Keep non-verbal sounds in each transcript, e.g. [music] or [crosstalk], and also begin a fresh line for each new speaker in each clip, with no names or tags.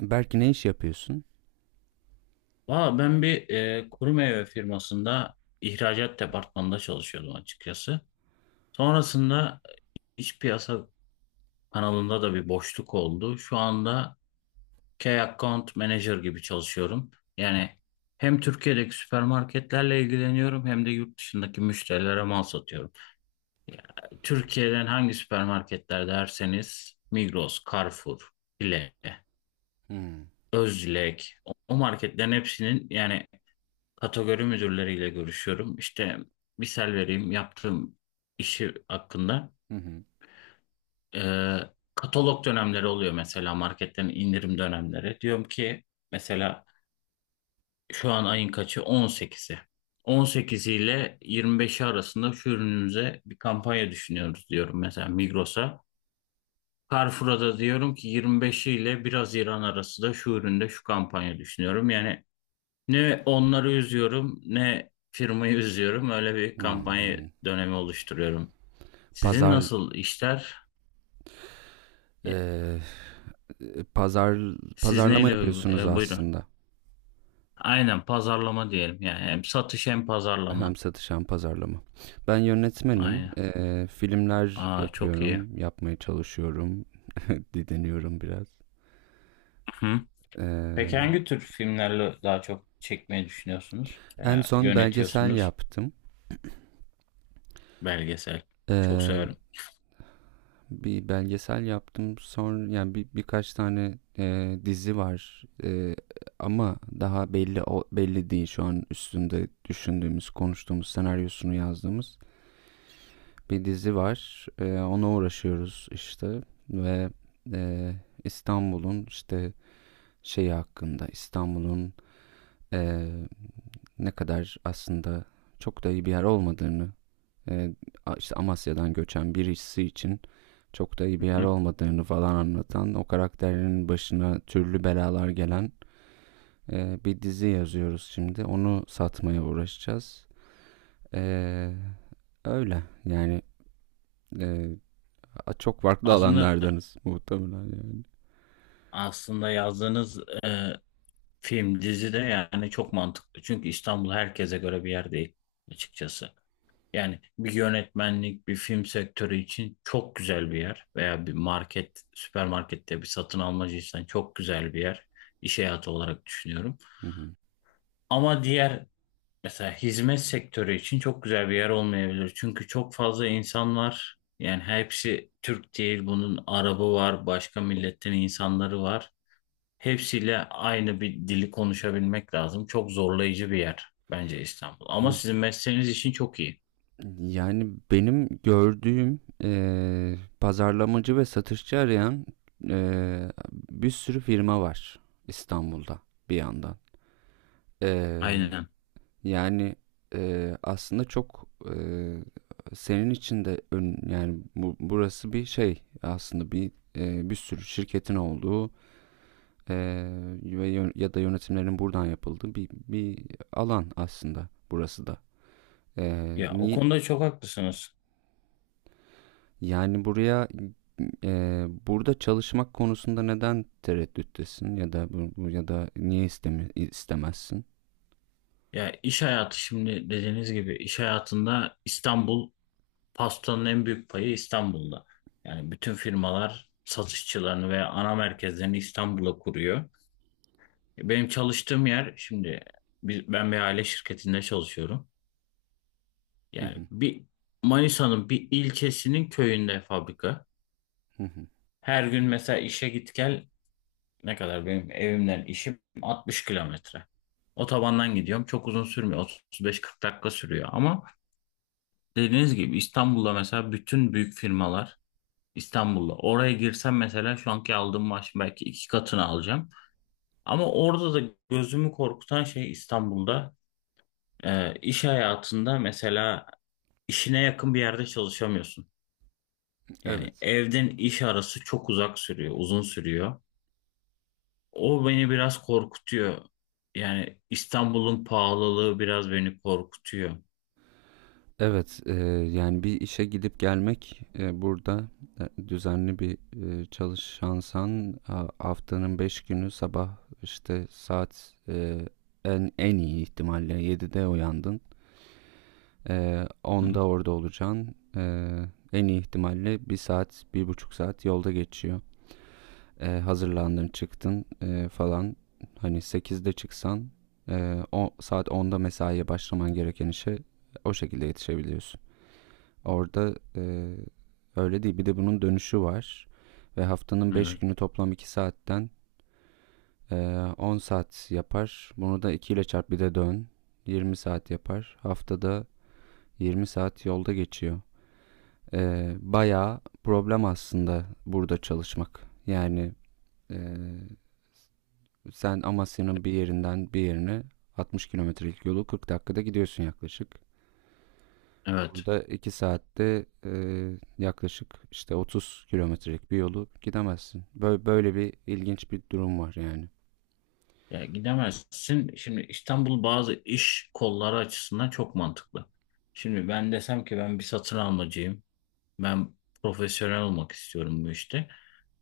Belki ne iş yapıyorsun?
Valla ben bir kuru meyve firmasında ihracat departmanında çalışıyordum açıkçası. Sonrasında iç piyasa kanalında da bir boşluk oldu. Şu anda Key Account Manager gibi çalışıyorum. Yani hem Türkiye'deki süpermarketlerle ilgileniyorum hem de yurt dışındaki müşterilere mal satıyorum. Türkiye'den hangi süpermarketler derseniz Migros, Carrefour, Bile,
Hmm.
Özlek o marketlerin hepsinin yani kategori müdürleriyle görüşüyorum. İşte misal vereyim yaptığım işi hakkında.
Hı hı.
Ee, Katalog dönemleri oluyor mesela marketten indirim dönemleri. Diyorum ki mesela şu an ayın kaçı? 18'i. 18 ile 25'i arasında şu ürünümüze bir kampanya düşünüyoruz diyorum mesela Migros'a. Carrefour'a da diyorum ki 25'i ile 1 Haziran arası da şu üründe şu kampanya düşünüyorum. Yani ne onları üzüyorum ne firmayı üzüyorum. Öyle bir
Hı
kampanya
hı.
dönemi oluşturuyorum. Sizin
Pazar
nasıl işler? E,
eee, pazar
Siz
pazarlama
neyle
yapıyorsunuz
buyurun.
aslında.
Aynen pazarlama diyelim. Yani hem satış hem
Hem
pazarlama.
satış hem pazarlama. Ben yönetmenim.
Aynen.
Filmler
Aa çok iyi.
yapıyorum, yapmaya çalışıyorum, didiniyorum biraz.
Hı. Peki
Eee,
hangi tür filmlerle daha çok çekmeyi düşünüyorsunuz?
en
Veya
son belgesel
yönetiyorsunuz?
yaptım.
Belgesel. Çok
Eee,
severim.
bir belgesel yaptım. Sonra yani birkaç tane dizi var. Ama daha belli belli değil şu an üstünde düşündüğümüz, konuştuğumuz, senaryosunu yazdığımız bir dizi var. Ona uğraşıyoruz işte ve e, İstanbul'un işte şeyi hakkında İstanbul'un, e, ne kadar aslında çok da iyi bir yer olmadığını, e, işte Amasya'dan göçen birisi için çok da iyi bir
Hı
yer
hı.
olmadığını falan anlatan, o karakterin başına türlü belalar gelen bir dizi yazıyoruz şimdi. Onu satmaya uğraşacağız. E, öyle yani, e, çok farklı
Aslında
alanlardanız muhtemelen yani.
aslında yazdığınız film, dizi de yani çok mantıklı. Çünkü İstanbul herkese göre bir yer değil açıkçası. Yani bir yönetmenlik, bir film sektörü için çok güzel bir yer. Veya bir market, süpermarkette bir satın almacıysan çok güzel bir yer. İş hayatı olarak düşünüyorum.
Hı hı.
Ama diğer mesela hizmet sektörü için çok güzel bir yer olmayabilir. Çünkü çok fazla insan var. Yani hepsi Türk değil. Bunun Arabı var, başka milletten insanları var. Hepsiyle aynı bir dili konuşabilmek lazım. Çok zorlayıcı bir yer bence İstanbul. Ama sizin mesleğiniz için çok iyi.
Yani benim gördüğüm, pazarlamacı ve satışçı arayan, e, bir sürü firma var İstanbul'da bir yandan. E,
Aynen.
Yani aslında çok, senin için de, yani burası bir şey aslında, bir sürü şirketin olduğu, ve yön- ya da yönetimlerin buradan yapıldığı bir alan aslında burası da.
Ya o
Ni
konuda çok haklısınız.
yani buraya, burada çalışmak konusunda neden tereddüttesin, ya da niye istemezsin?
Ya iş hayatı şimdi dediğiniz gibi iş hayatında İstanbul pastanın en büyük payı İstanbul'da. Yani bütün firmalar satışçılarını veya ana merkezlerini İstanbul'a kuruyor. Benim çalıştığım yer şimdi ben bir aile şirketinde çalışıyorum.
Hı
Yani
hı.
bir Manisa'nın bir ilçesinin köyünde fabrika.
Hı hı.
Her gün mesela işe git gel ne kadar benim evimden işim 60 kilometre. Otobandan gidiyorum. Çok uzun sürmüyor. 35-40 dakika sürüyor. Ama dediğiniz gibi İstanbul'da mesela bütün büyük firmalar İstanbul'da. Oraya girsem mesela şu anki aldığım maaşın belki 2 katını alacağım. Ama orada da gözümü korkutan şey İstanbul'da iş hayatında mesela işine yakın bir yerde çalışamıyorsun. Yani
Evet.
evden iş arası çok uzak sürüyor, uzun sürüyor. O beni biraz korkutuyor. Yani İstanbul'un pahalılığı biraz beni korkutuyor.
Evet, yani bir işe gidip gelmek, burada, düzenli bir, çalışansan, haftanın 5 günü sabah işte saat, en iyi ihtimalle 7'de uyandın.
Hı.
10'da orada olacaksın. En iyi ihtimalle bir saat, bir buçuk saat yolda geçiyor. Hazırlandın, çıktın, falan. Hani 8'de çıksan, saat onda mesaiye başlaman gereken işe o şekilde yetişebiliyorsun. Orada öyle değil. Bir de bunun dönüşü var. Ve haftanın beş
Evet,
günü toplam 2 saatten, e, 10 saat yapar. Bunu da 2 ile çarp bir de dön. 20 saat yapar. Haftada 20 saat yolda geçiyor. Bayağı problem aslında burada çalışmak. Yani, e, sen Amasya'nın bir yerinden bir yerine 60 kilometrelik yolu 40 dakikada gidiyorsun yaklaşık.
evet.
Burada 2 saatte, yaklaşık işte 30 kilometrelik bir yolu gidemezsin. Böyle bir ilginç bir durum var yani.
Ya gidemezsin. Şimdi İstanbul bazı iş kolları açısından çok mantıklı. Şimdi ben desem ki ben bir satın almacıyım. Ben profesyonel olmak istiyorum bu işte.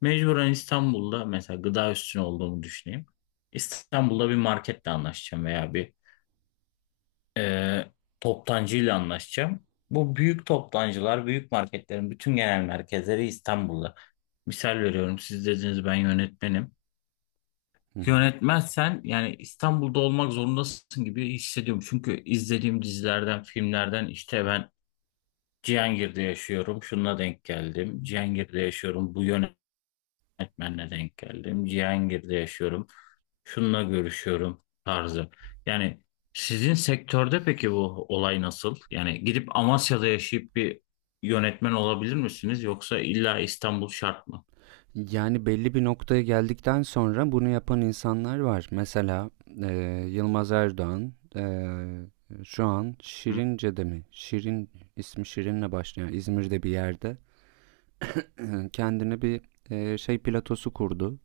Mecburen İstanbul'da mesela gıda üstüne olduğumu düşüneyim. İstanbul'da bir marketle anlaşacağım veya bir e, toptancıyla anlaşacağım. Bu büyük toptancılar, büyük marketlerin bütün genel merkezleri İstanbul'da. Misal veriyorum, siz dediniz ben yönetmenim.
Hı hı.
Yönetmezsen yani İstanbul'da olmak zorundasın gibi hissediyorum. Çünkü izlediğim dizilerden, filmlerden işte ben Cihangir'de yaşıyorum, şununla denk geldim. Cihangir'de yaşıyorum, bu yönetmenle denk geldim. Cihangir'de yaşıyorum. Şununla görüşüyorum tarzı. Yani sizin sektörde peki bu olay nasıl? Yani gidip Amasya'da yaşayıp bir yönetmen olabilir misiniz yoksa illa İstanbul şart mı?
Yani belli bir noktaya geldikten sonra bunu yapan insanlar var. Mesela, e, Yılmaz Erdoğan, şu an
Hı.
Şirince'de mi? İsmi Şirin'le başlayan İzmir'de bir yerde, kendine bir, şey platosu kurdu.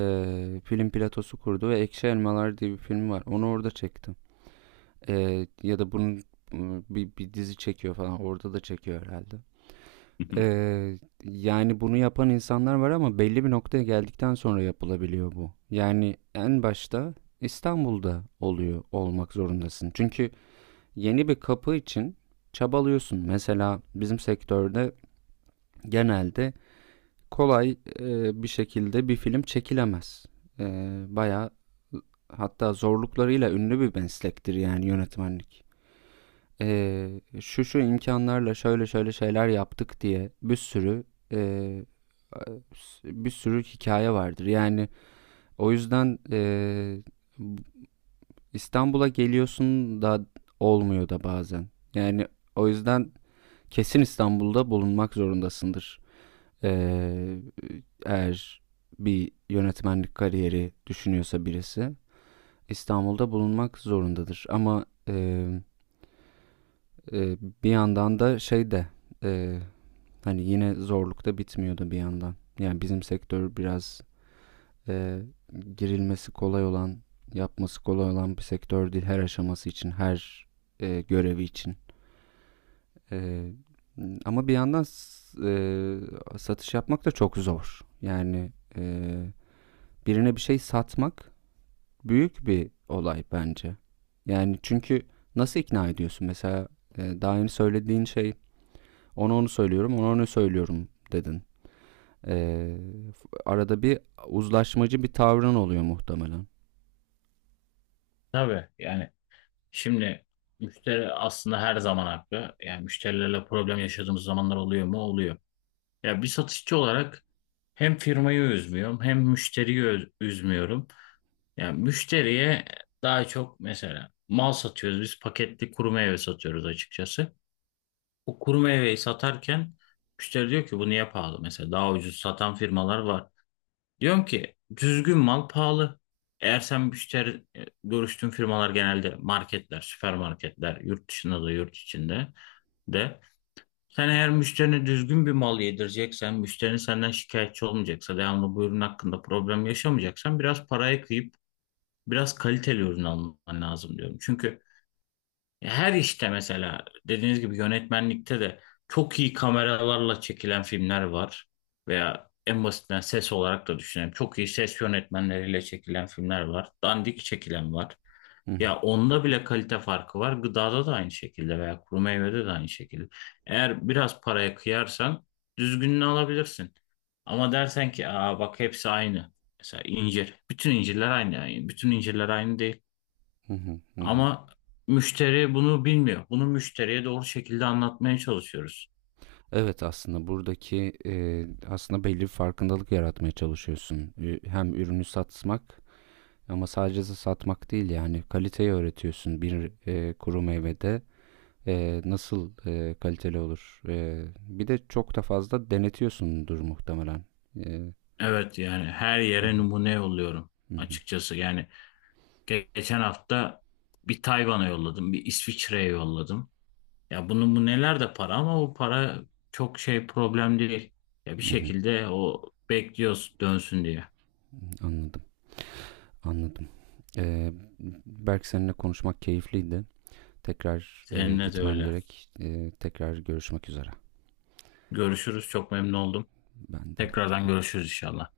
E, film platosu kurdu ve Ekşi Elmalar diye bir film var. Onu orada çekti. Ya da bunun, bir dizi çekiyor falan. Orada da çekiyor herhalde. Eee, yani bunu yapan insanlar var ama belli bir noktaya geldikten sonra yapılabiliyor bu. Yani en başta İstanbul'da oluyor olmak zorundasın. Çünkü yeni bir kapı için çabalıyorsun. Mesela bizim sektörde genelde kolay, bir şekilde bir film çekilemez. E, bayağı, hatta zorluklarıyla ünlü bir meslektir yani yönetmenlik. Şu şu imkanlarla şöyle şöyle şeyler yaptık diye e, bir sürü hikaye vardır. Yani o yüzden, İstanbul'a geliyorsun da olmuyor da bazen. Yani o yüzden kesin İstanbul'da bulunmak zorundasındır. E, eğer bir yönetmenlik kariyeri düşünüyorsa birisi İstanbul'da bulunmak zorundadır. Ama, e, bir yandan da şey de, e, hani yine zorlukta bitmiyordu bir yandan. Yani bizim sektör biraz, e, girilmesi kolay olan, yapması kolay olan bir sektör değil her aşaması için, her, görevi için. E, ama bir yandan, satış yapmak da çok zor. Yani, birine bir şey satmak büyük bir olay bence. Yani çünkü nasıl ikna ediyorsun? Mesela, daha yeni söylediğin şey, ona onu söylüyorum, ona onu söylüyorum dedin. Ee, arada bir uzlaşmacı bir tavrın oluyor muhtemelen.
[laughs] Tabii yani şimdi müşteri aslında her zaman haklı. Yani müşterilerle problem yaşadığımız zamanlar oluyor mu? Oluyor. Ya bir satışçı olarak hem firmayı üzmüyorum hem müşteriyi üzmüyorum. Yani müşteriye daha çok mesela mal satıyoruz biz paketli kuru meyve satıyoruz açıkçası. O kuru meyveyi satarken müşteri diyor ki bu niye pahalı? Mesela daha ucuz satan firmalar var. Diyorum ki düzgün mal pahalı. Eğer sen müşteri görüştüğün firmalar genelde marketler, süpermarketler, yurt dışında da yurt içinde de. Sen eğer müşterine düzgün bir mal yedireceksen, müşterinin senden şikayetçi olmayacaksa, devamlı bu ürün hakkında problem yaşamayacaksan biraz paraya kıyıp biraz kaliteli ürün alman lazım diyorum. Çünkü her işte mesela dediğiniz gibi yönetmenlikte de çok iyi kameralarla çekilen filmler var. Veya en basitinden ses olarak da düşünelim. Çok iyi ses yönetmenleriyle çekilen filmler var. Dandik çekilen var.
Hı hı,
Ya onda bile kalite farkı var. Gıdada da aynı şekilde veya kuru meyvede de aynı şekilde. Eğer biraz paraya kıyarsan düzgününü alabilirsin. Ama dersen ki aa bak hepsi aynı. Mesela incir. Bütün incirler aynı. Yani bütün incirler aynı değil.
hı hı, hı hı.
Ama müşteri bunu bilmiyor. Bunu müşteriye doğru şekilde anlatmaya çalışıyoruz.
Evet, aslında buradaki, aslında belli bir farkındalık yaratmaya çalışıyorsun. Hem ürünü satmak ama sadece satmak değil yani kaliteyi öğretiyorsun. Bir, kuru meyvede, nasıl, kaliteli olur? Bir de çok da fazla denetiyorsundur muhtemelen. E,
Evet yani her
hı
yere
hı,
numune yolluyorum
hı hı,
açıkçası. Yani geçen hafta bir Tayvan'a yolladım, bir İsviçre'ye yolladım. Ya bunun bu neler de para ama bu para çok şey problem değil. Ya bir
hı hı.
şekilde o bekliyoruz dönsün diye.
Anladım, anladım. Ee, Berk seninle konuşmak keyifliydi. Tekrar,
Seninle de
gitmem
öyle.
gerek. Tekrar görüşmek üzere.
Görüşürüz. Çok memnun oldum.
Ben de
Tekrardan
hoşçakal.
görüşürüz inşallah.